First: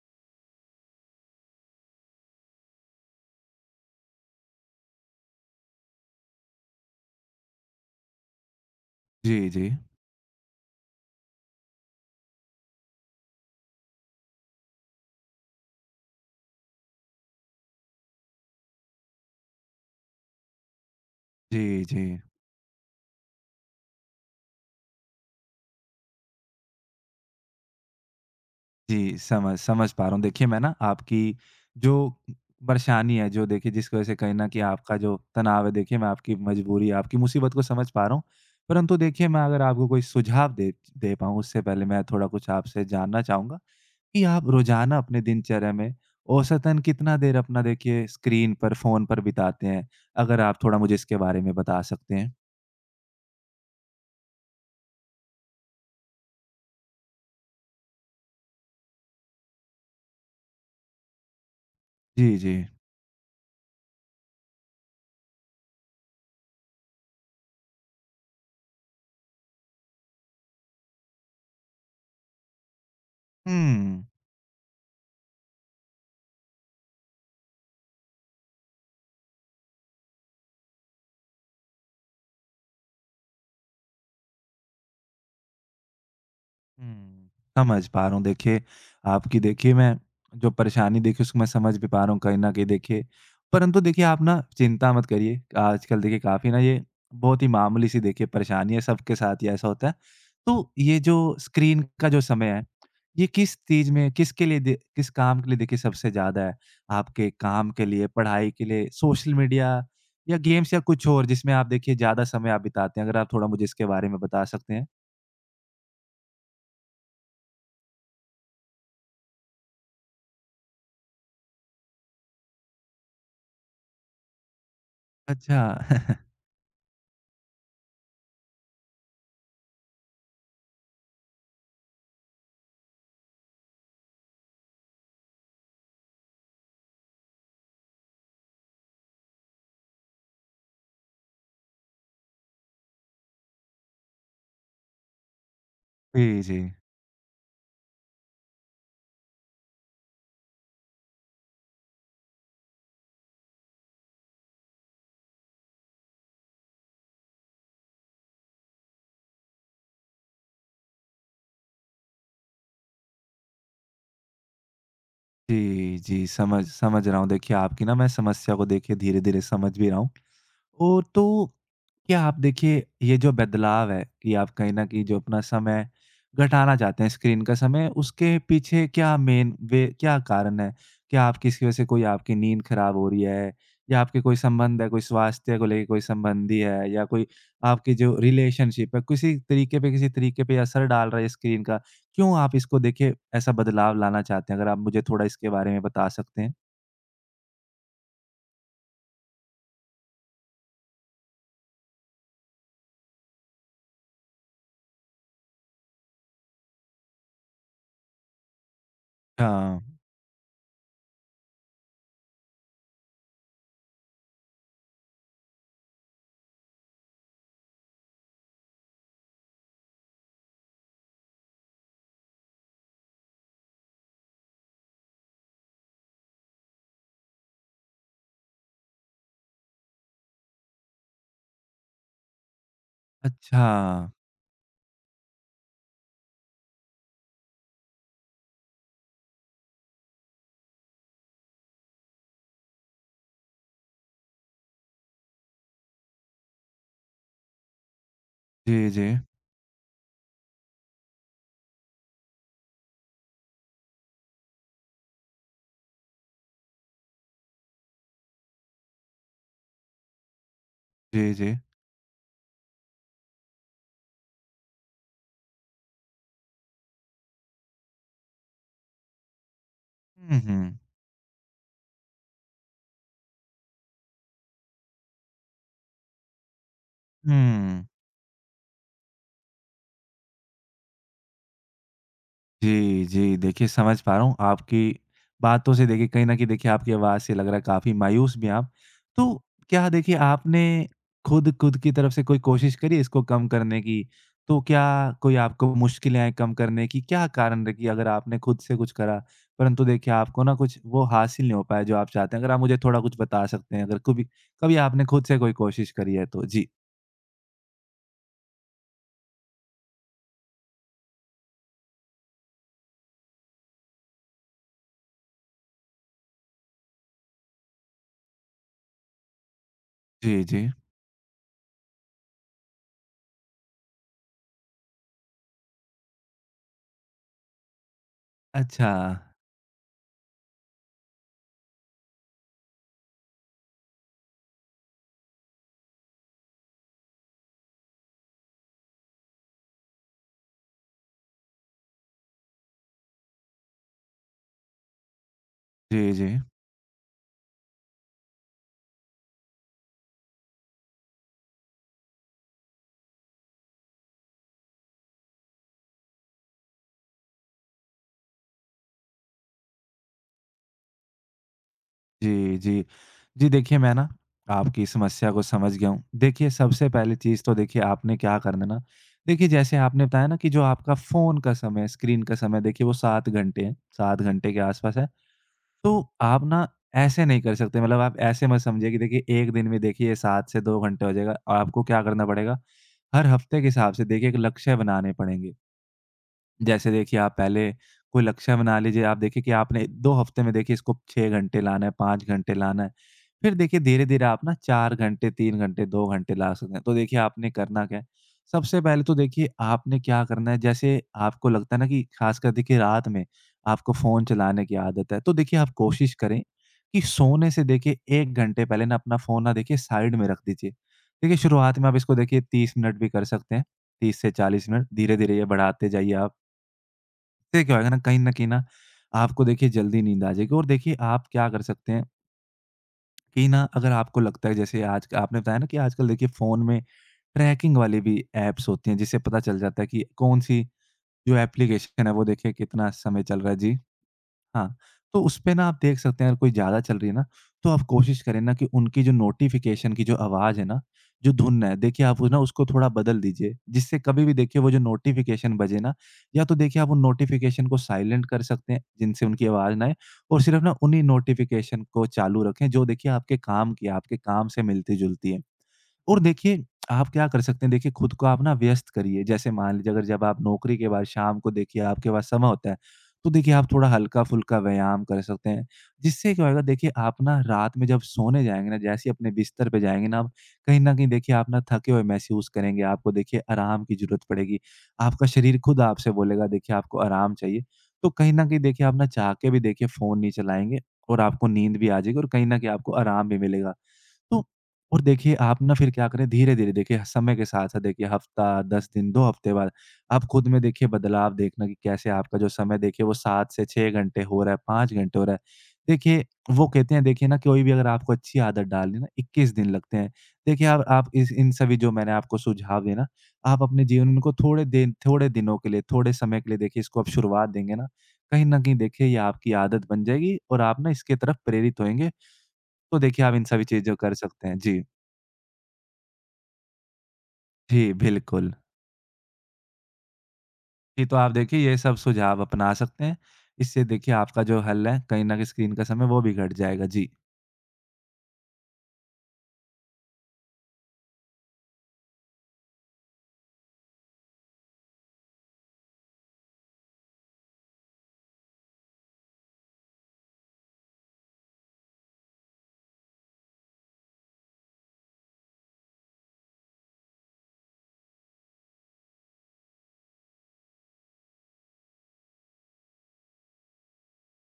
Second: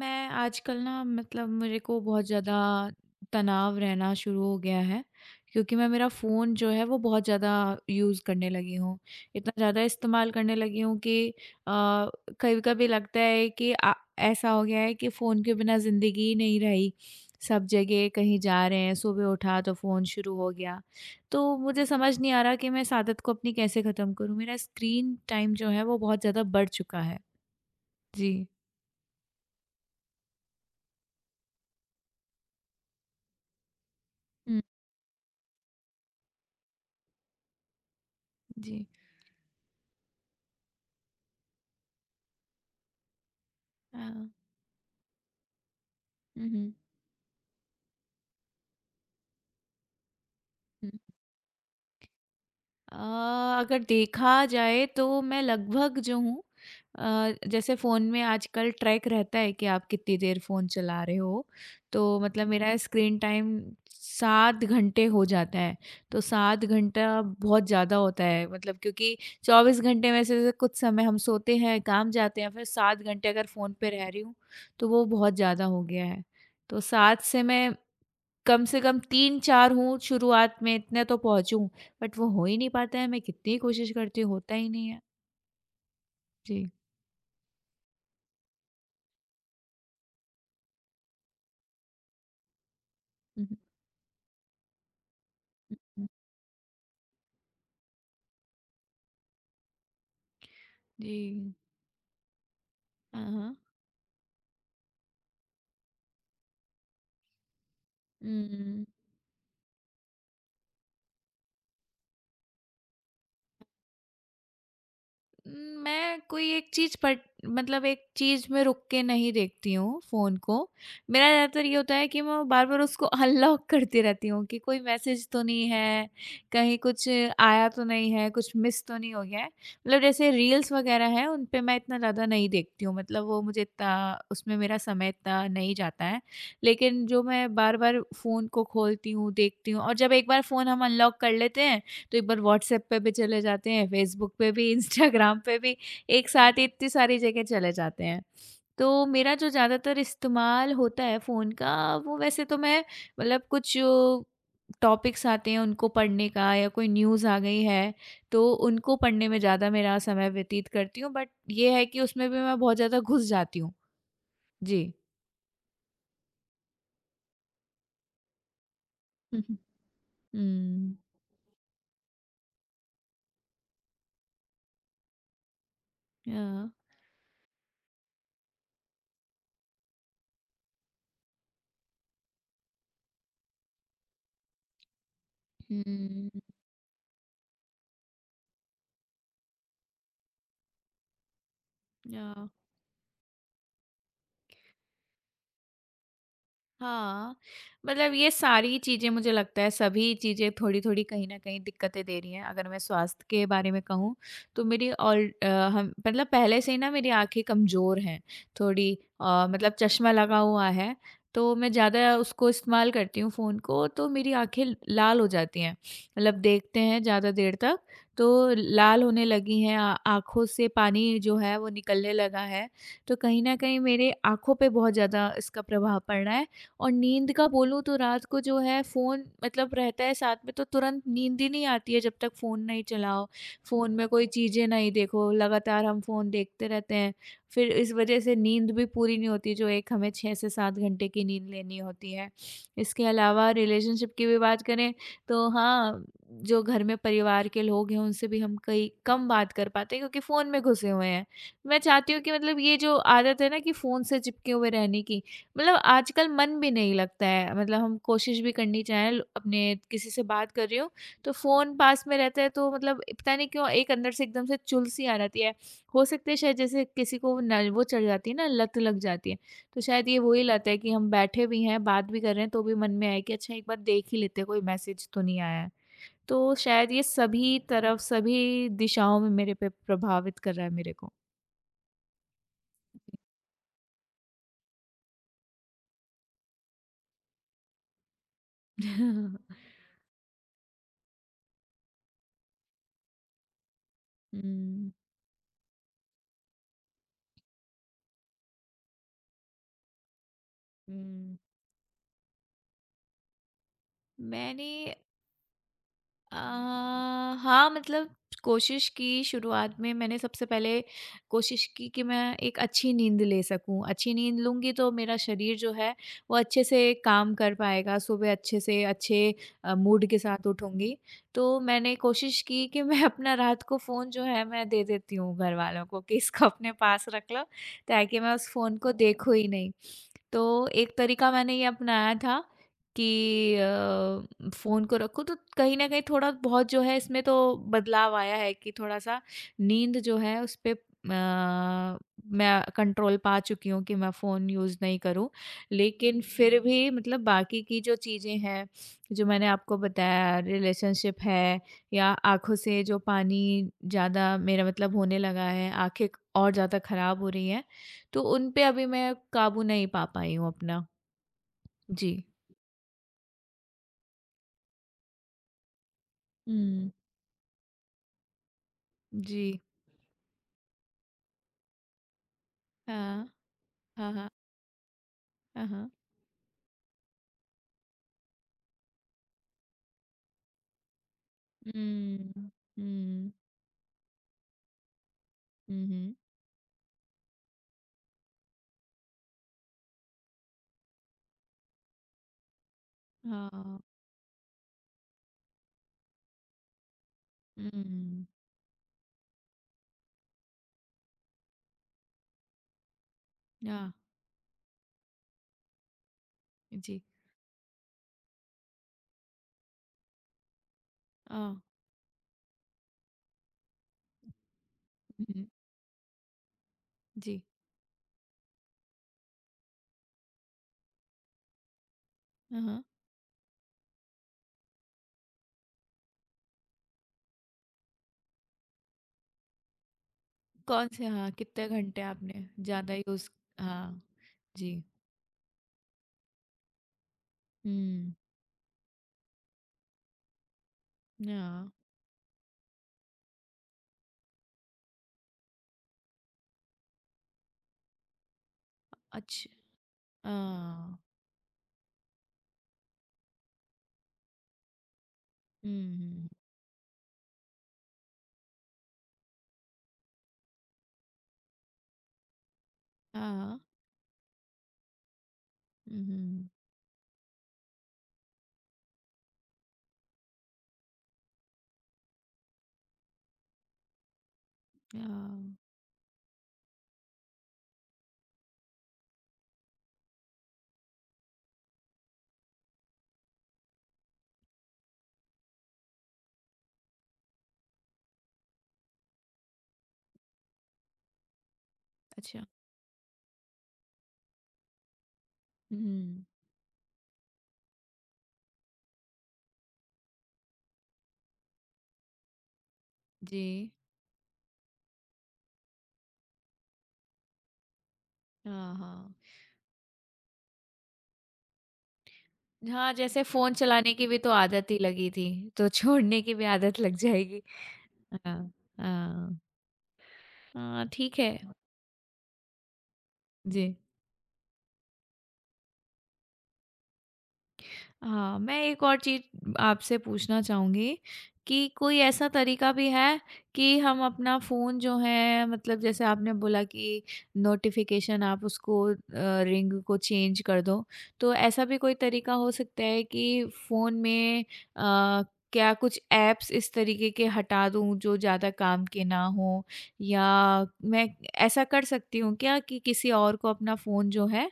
मैं आजकल ना मतलब मेरे को बहुत ज़्यादा तनाव रहना शुरू हो गया है क्योंकि मैं मेरा फ़ोन जो है वो बहुत ज़्यादा यूज़ करने लगी हूँ। जी, इतना जी। ज़्यादा इस्तेमाल करने लगी हूँ कि कभी-कभी लगता है कि ऐसा हो गया है कि फ़ोन के बिना ज़िंदगी ही नहीं रही। सब जगह कहीं जा रहे हैं, सुबह उठा तो फ़ोन शुरू हो गया। तो जी, मुझे जी। समझ नहीं आ रहा कि मैं इस आदत को अपनी कैसे ख़त्म करूँ? मेरा स्क्रीन टाइम जो है वो बहुत ज़्यादा बढ़ चुका है। जी। जी, समझ समझ पा रहा हूँ। देखिए, मैं ना आपकी जो परेशानी है, जो देखिए जिसकी वज़ह से कहीं न हुँ। कहीं आपका जो तनाव है, देखिए मैं आपकी मजबूरी, आपकी मुसीबत को समझ पा रहा हूँ। जी। परंतु देखिए, मैं अगर आपको कोई सुझाव दे दे पाऊँ, उससे पहले मैं थोड़ा कुछ आपसे जानना चाहूँगा कि हाँ। आप रोज़ाना अपने दिनचर्या में हुँ, हुँ, औसतन कितना देर अपना देखिए स्क्रीन पर, फ़ोन पर बिताते हैं? अगर आप थोड़ा हुँ। मुझे इसके बारे में बता सकते हैं। अ, अगर देखा जाए तो मैं लगभग जो हूँ जैसे फ़ोन में आजकल ट्रैक रहता है कि आप कितनी देर फ़ोन चला रहे हो, तो जी, मतलब जी। मेरा स्क्रीन टाइम 7 घंटे हो जाता है। तो 7 घंटा बहुत ज़्यादा होता है मतलब क्योंकि 24 घंटे में से जैसे कुछ समय हम सोते हैं, काम जाते हैं, फिर 7 घंटे अगर फ़ोन पे हुँ। रह रही हूँ, तो वो बहुत ज़्यादा हो गया है। तो 7 से मैं कम से कम 3-4 हों शुरुआत में इतने तो पहुँचूँ, बट वो हो ही नहीं पाता है, मैं कितनी कोशिश करती हूँ होता ही नहीं है। जी। हुँ। समझ पा रहा हूँ देखिए, आपकी देखिए मैं जो परेशानी देखिए उसको मैं समझ भी पा रहा हूँ कहीं न कहीं देखिए। हुँ, हुँ, परंतु देखिए आप ना चिंता मत करिए, हुँ, आजकल हुँ। देखिए काफ़ी ना ये बहुत ही मामूली-सी देखिए परेशानी है, सबके साथ ही ऐसा होता है। तो ये जी। जो स्क्रीन का जो समय है, ये हाँ, किस हाँ। चीज़ में किसके लिए दे किस काम के लिए देखिए सबसे ज़्यादा है? आपके काम के लिए, पढ़ाई के हुँ। लिए, सोशल मीडिया या गेम्स या कुछ और जिसमें आप देखिए ज़्यादा समय आप बिताते हैं? अगर आप थोड़ा मुझे इसके बारे में बता सकते हैं। मैं कोई एक चीज़ पट मतलब एक चीज़ में रुक के नहीं देखती हूँ फ़ोन को। मेरा ज़्यादातर ये होता है कि मैं बार-बार उसको अनलॉक करती रहती हूँ कि कोई मैसेज तो अच्छा। नहीं है, कहीं कुछ आया तो नहीं है, कुछ मिस तो नहीं हो गया है। मतलब जैसे रील्स वगैरह हैं, उन पे मैं इतना ज़्यादा नहीं देखती हूँ, मतलब वो मुझे इतना उसमें मेरा समय इतना नहीं जाता है। लेकिन जो मैं बार-बार फ़ोन को खोलती हूँ, देखती हूँ और जब एक बार फ़ोन हम अनलॉक कर लेते हैं तो एक बार व्हाट्सएप पे भी चले जाते हैं, फेसबुक पे भी, इंस्टाग्राम पे भी, एक जी, साथ जी। ही इतनी सारी जगह चले जाते हैं। तो मेरा जो ज़्यादातर इस्तेमाल होता है फ़ोन का वो वैसे तो मैं मतलब कुछ जो टॉपिक्स आते हैं उनको पढ़ने का या कोई न्यूज़ आ गई है, तो उनको पढ़ने में ज़्यादा मेरा समय व्यतीत करती हूँ बट ये है कि उसमें भी मैं बहुत ज़्यादा घुस जाती हूँ। जी। जी, जी, समझ समझ रहा हूँ। देखिए, आपकी ना मैं समस्या को देखिए हुँ, धीरे-धीरे हुँ। समझ भी रहा हूँ। हुँ। ओ तो क्या आप देखिए ये जो बदलाव है कि आप कहीं न कहीं जो अपना समय हाँ। घटाना चाहते हैं स्क्रीन का समय, उसके पीछे क्या मेन वे क्या कारण है? क्या आप किसी वजह से कोई आपकी नींद खराब हो रही है या आपके कोई संबंध है, कोई स्वास्थ्य को लेके कोई हुँ। संबंधी है या कोई आपकी जो रिलेशनशिप है, किसी तरीके पे असर डाल रहा है स्क्रीन का? या क्यों आप इसको देखिए ऐसा बदलाव लाना चाहते हैं? अगर आप मुझे थोड़ा इसके बारे में बता सकते हैं। हाँ, मतलब ये सारी चीज़ें मुझे लगता है सभी चीज़ें थोड़ी-थोड़ी कहीं न कहीं दिक्कतें दे रही हैं। अगर मैं स्वास्थ्य के बारे में कहूँ तो मेरी ऑल हम मतलब पहले से ही ना मेरी आँखें कमज़ोर हैं थोड़ी मतलब हाँ। चश्मा लगा हुआ है, तो मैं ज़्यादा उसको इस्तेमाल करती हूँ फ़ोन को तो मेरी आँखें लाल हो जाती हैं। मतलब देखते हैं ज़्यादा देर तक तो लाल होने लगी हैं आ आँखों से पानी जो है वो निकलने लगा है। तो कहीं न कहीं मेरे आँखों पे बहुत ज़्यादा इसका प्रभाव पड़ रहा है और नींद का बोलूँ तो रात को जो है फ़ोन मतलब रहता है साथ में तो तुरंत नींद ही नहीं आती है जब तक फ़ोन नहीं चलाओ, अच्छा। फ़ोन में कोई चीज़ें नहीं देखो, लगातार हम फ़ोन देखते रहते हैं। फिर इस वजह से नींद भी पूरी नहीं होती जो एक हमें 6 से 7 घंटे की नींद लेनी होती है। इसके अलावा रिलेशनशिप की भी बात करें तो हाँ, जो घर में परिवार के लोग हैं उनसे भी हम जी, कई जी। कम बात कर पाते हैं क्योंकि फ़ोन में घुसे हुए हैं। मैं चाहती हूँ कि मतलब ये जो आदत है ना कि फ़ोन से चिपके हुए रहने की मतलब आजकल मन भी नहीं लगता है मतलब हम कोशिश भी करनी चाहें अपने किसी से बात कर रही हूँ तो जी, जी। फ़ोन पास में रहता है तो मतलब पता नहीं क्यों एक अंदर से एकदम से चुल सी आ जाती है हो सकता है शायद जैसे किसी को न, वो चढ़ जाती है ना लत लग जाती है तो शायद ये हुँ, वही लत है हुँ। कि हम बैठे भी हैं बात भी कर रहे हैं तो भी मन में आए कि अच्छा एक बार देख ही लेते हैं कोई मैसेज तो नहीं आया है तो शायद ये सभी हुँ। तरफ सभी दिशाओं में मेरे पे प्रभावित कर रहा है मेरे को। जी, जी। देखिए समझ पा रहा हूँ आपकी बातों से देखिए कहीं न कहीं देखिए आपकी आवाज़ से लग रहा है काफ़ी मायूस भी हैं आप। तो क्या देखिए आपने खुद खुद की तरफ से कोई कोशिश करी है इसको कम करने की? तो क्या हम्म, कोई आपको मुश्किलें आईं कम करने की? क्या कारण रही अगर आपने खुद से कुछ करा परंतु देखिए आपको ना कुछ वो हम्म। हासिल नहीं हो पाया जो आप चाहते हैं? अगर आप मुझे थोड़ा कुछ बता सकते हैं अगर कभी मैंने कभी आपने खुद से कोई कोशिश करी है अ, तो? जी। हाँ, मतलब कोशिश की शुरुआत में मैंने सबसे पहले कोशिश की कि मैं एक अच्छी नींद ले सकूँ। अच्छी नींद लूँगी तो मेरा शरीर जो है वो अच्छे से काम कर पाएगा, सुबह अच्छे से अच्छे मूड के जी, साथ जी। उठूँगी। तो मैंने कोशिश की कि मैं अपना रात को फ़ोन जो है मैं दे देती हूँ घरवालों को कि इसको अपने पास रख लो ताकि मैं उस फ़ोन अच्छा। को देखूँ ही नहीं। तो एक तरीका मैंने ये अपनाया था कि फ़ोन को रखो तो कहीं न कहीं थोड़ा बहुत जो है इसमें तो बदलाव आया है कि थोड़ा-सा नींद जो है उस पे मैं कंट्रोल पा चुकी हूँ कि मैं फ़ोन यूज़ नहीं करूँ। जी, लेकिन जी। फिर भी मतलब बाकी की जो चीज़ें हैं, जो मैंने आपको बताया रिलेशनशिप है या आँखों से जो पानी ज़्यादा मेरा मतलब होने लगा है, आँखें और ज़्यादा ख़राब हो रही हैं। तो उन पे अभी मैं काबू नहीं पा पाई हूँ अपना। जी। जी, जी। जी, देखिए मैं ना आपकी समस्या को समझ गया हूँ। देखिए सबसे हुँ। पहली चीज़ तो देखिए आपने क्या करना ना जी। देखिए जैसे आपने बताया ना कि जो आपका फ़ोन का समय है, स्क्रीन का समय देखिए वो 7 हाँ। घंटे है, हाँ, 7 हाँ। घंटे के आस-पास है। हाँ, हाँ। तो आप ना ऐसे नहीं कर सकते मतलब आप ऐसे मत समझिए कि देखिए 1 दिन में देखिए 7 से 2 घंटे हो जाएगा। आपको क्या करना हुँ, पड़ेगा, हर हुँ, हफ़्ते के हिसाब से देखिए एक लक्ष्य बनाने पड़ेंगे। हुँ, हुँ। जैसे देखिए आप पहले कोई लक्ष्य बना लीजिए आप देखिए कि आपने 2 हफ्ते में देखिए इसको 6 घंटे लाना है, 5 घंटे लाना है। फिर हाँ, देखिए धीरे-धीरे आप ना 4 घंटे, 3 घंटे, 2 घंटे ला सकते हैं। तो देखिए आपने करना क्या है, हुँ, सबसे पहले तो देखिए आपने क्या करना है जैसे आपको लगता है ना कि खासकर देखिए रात में हाँ, आपको फ़ोन चलाने की आदत है, तो देखिए आप कोशिश करें जी। कि सोने से देखिए 1 घंटे पहले ना अपना फ़ोन ना देखिए साइड में रख दीजिए। देखिए अ, शुरुआत में आप इसको देखिए 30 मिनट भी कर सकते हैं, 30 से 40 मिनट धीरे-धीरे ये हुँ, बढ़ाते जाइए आप। जी। इससे क्या होगा ना कहीं न कहीं ना आपको देखिए जल्दी नींद आ जाएगी और देखिए आप क्या कर सकते हैं हाँ, हाँ। कि ना अगर आपको लगता है जैसे आज आपने बताया ना कि आजकल देखिए फ़ोन में ट्रैकिंग वाली भी ऐप्स होती हैं जिससे पता चल जाता है कि कौन-सी कौन से हाँ, जो कितने घंटे एप्लीकेशन है वो आपने देखिए कितना ज़्यादा समय यूज़ चल रहा है। जी। हाँ, हाँ, जी। तो उसपे ना आप देख सकते हैं अगर कोई ज़्यादा चल रही है ना, तो आप हुँ, कोशिश करें ना कि उनकी जो नोटिफ़िकेशन की जो आवाज़ है ना, जो धुन हाँ, है देखिए आप उस ना उसको थोड़ा बदल दीजिए। जिससे कभी भी देखिए वो जो नोटिफ़िकेशन बजे ना, या तो देखिए आप उन नोटिफ़िकेशन को साइलेंट कर सकते हैं जिनसे उनकी अच्छा आवाज़ ना आए और सिर्फ़ ना हाँ, उन्हीं नोटिफ़िकेशन को चालू रखें जो देखिए आपके काम की है, आपके काम से मिलती-जुलती है। और हुँ, देखिए आप क्या कर सकते हैं देखिए खुद को आप ना व्यस्त करिए जैसे मान लीजिए अगर जब आप नौकरी के बाद शाम को देखिए आपके पास समय होता है तो देखिए हाँ, आप थोड़ा हल्का-फुल्का व्यायाम कर सकते हैं। जिससे क्या हुँ, होएगा देखिए आप ना रात में जब सोने जाएँगे ना जैसे ही अपने बिस्तर पे जाएँगे ना आप, कहीं न कहीं देखिए आप ना थके हुए महसूस करेंगे, आपको देखिए आराम की ज़रूरत पड़ेगी। आपका हाँ, शरीर खुद आपसे बोलेगा देखिए आपको आराम चाहिए। तो कहीं न कहीं देखिए आप ना चाह के भी देखिए फ़ोन नहीं चलाएँगे और आपको नींद भी आ जाएगी और कहीं न कहीं आपको आराम भी मिलेगा। तो और देखिए आप ना फिर क्या करें धीरे-धीरे देखिए समय के साथ-साथ देखिए हफ्ता, 10 दिन, 2 हफ्ते बाद आप खुद में देखिए बदलाव देखना कि कैसे आपका अच्छा, जो समय देखिए वो 7 से 6 घंटे हो रहा है, 5 घंटे हो रहा है। हुँ, देखिए वो कहते हैं देखिए ना कोई भी अगर आपको अच्छी आदत डालनी है ना 21 दिन लगते हैं। देखिए आप इस इन सभी जो मैंने आपको सुझाव दिए ना, आप जी। अपने जीवन में इनको थोड़े दिनों के लिए, थोड़े समय के लिए देखिए इसको आप शुरुआत देंगे ना, कहीं न हाँ, कहीं देखिए हाँ। ये आपकी आदत बन जाएगी और आप ना इसके तरफ प्रेरित होएँगे। हाँ, तो जैसे देखिए आप इन फ़ोन सभी चलाने चीज़ों की कर भी तो सकते हैं। आदत ही जी। लगी थी, तो छोड़ने की भी आदत लग जाएगी। जी, हाँ, बिल्कुल। हाँ। हाँ, जी, तो ठीक आप है। देखिए ये सब सुझाव अपना सकते हैं। जी। इससे देखिए आपका जो हल है, कहीं न कहीं स्क्रीन का समय वो भी घट जाएगा। जी। हाँ, मैं एक और चीज़ आपसे पूछना चाहूँगी कि कोई ऐसा तरीका भी है कि हम अपना फ़ोन जो है मतलब जैसे आपने बोला कि नोटिफ़िकेशन आप उसको रिंग को चेंज कर दो। तो ऐसा भी कोई तरीका हो सकता है कि फ़ोन में अ, क्या कुछ ऐप्स इस तरीके के हटा दूँ जो ज़्यादा काम के ना हों या मैं ऐसा कर सकती हूँ क्या कि किसी और को अपना फ़ोन जो है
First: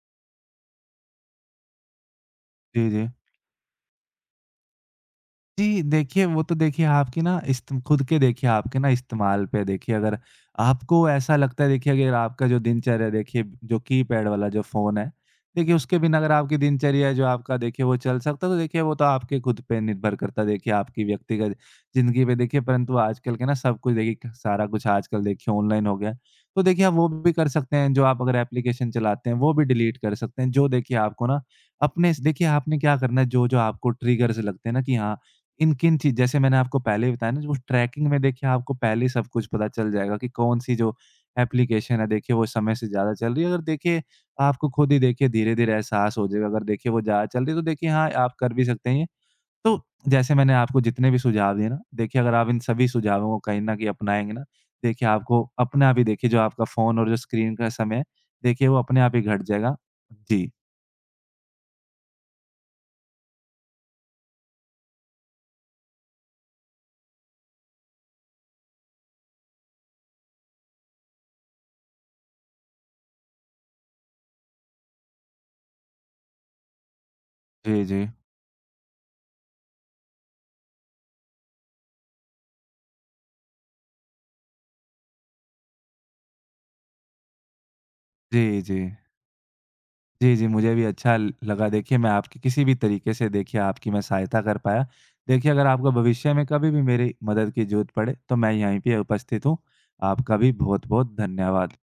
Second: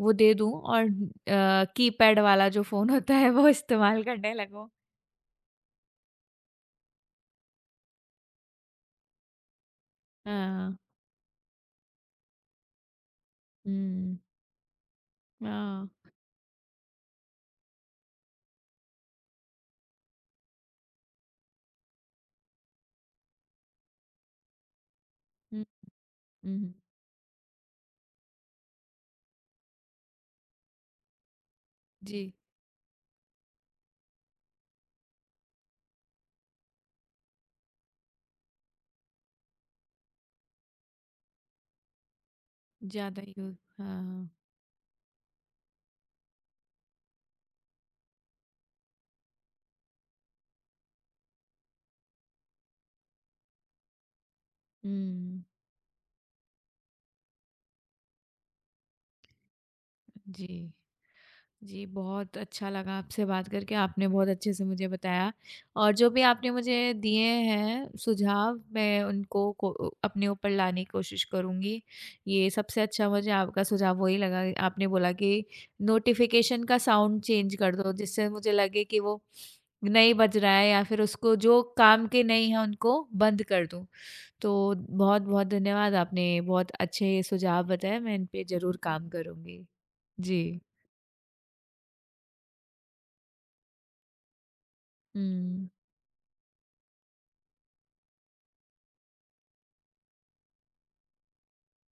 वो दे दूँ और कीपैड वाला जो जी, फ़ोन जी। होता है वो इस्तेमाल करने लगूँ। जी, देखिए वो तो देखिए आपकी ना इस्त खुद के देखिए आपके ना इस्तेमाल पे देखिए अगर हाँ, आपको ऐसा लगता है देखिए अगर आपका जो दिनचर्या देखिए जो हुँ, कीपैड वाला जो फ़ोन है, देखिए हाँ, उसके बिना अगर आपकी दिनचर्या है जो आपका देखिए वो चल सकता है तो देखिए वो तो आपके खुद पे निर्भर करता है देखिए आपकी व्यक्तिगत ज़िंदगी पे देखिए परंतु आजकल के ना सब कुछ देखिए क सारा कुछ आजकल देखिए हुँ, ऑनलाइन हो गया है। तो हुँ, देखिए आप वो भी कर सकते हैं जो आप अगर एप्लीकेशन चलाते हैं वो भी डिलीट कर सकते हैं जो देखिए आपको ना अपने स जी, देखिए आपने क्या करना है जो-जो आपको ट्रिगर्स लगते हैं ना कि हाँ किन-किन चीज़ जैसे मैंने आपको पहले ही बताया ना, जो ट्रैकिंग में देखिए आपको पहले ही सब कुछ पता चल जाएगा कि कौन-सी जो एप्लीकेशन है देखिए वो समय से ज़्यादा ज़्यादा चल रही है। यूज़ अगर देखिए हाँ, आपको खुद ही देखिए धीरे-धीरे एहसास हो जाएगा, अगर देखिए वो ज़्यादा चल रही है तो देखिए हाँ, आप कर भी सकते हैं ये। तो जैसे मैंने आपको जितने भी सुझाव दिए ना, देखिए अगर आप इन सभी सुझावों को कहीं न कहीं अपनाएँगे ना, देखिए हुँ, आपको अपने आप ही देखिए जो आपका फ़ोन और जो स्क्रीन का समय है, देखिए वो अपने आप ही घट जाएगा। जी। जी। जी, बहुत अच्छा लगा आपसे बात करके, आपने बहुत अच्छे से मुझे बताया और जो भी आपने मुझे दिए हैं सुझाव, मैं उनको को अपने ऊपर लाने की कोशिश करूँगी। ये सबसे अच्छा मुझे आपका सुझाव वही लगा, आपने बोला कि नोटिफ़िकेशन का साउंड चेंज कर जी, दो, जी। जिससे मुझे लगे कि वो नहीं बज रहा है या फिर उसको जो काम के नहीं हैं, उनको बंद कर दूँ। तो बहुत-बहुत धन्यवाद, आपने बहुत अच्छे सुझाव बताए, मैं इन पे जी, ज़रूर जी। काम करूँगी। जी, जी। जी, मुझे भी अच्छा ल लगा देखिए मैं आपकी किसी भी तरीके से देखिए आपकी मैं सहायता कर पाया। देखिए अगर हुँ। आपको भविष्य में कभी भी मेरी मदद की ज़रूरत पड़े, तो मैं यहीं पे उपस्थित हूँ। आपका भी बहुत-बहुत धन्यवाद।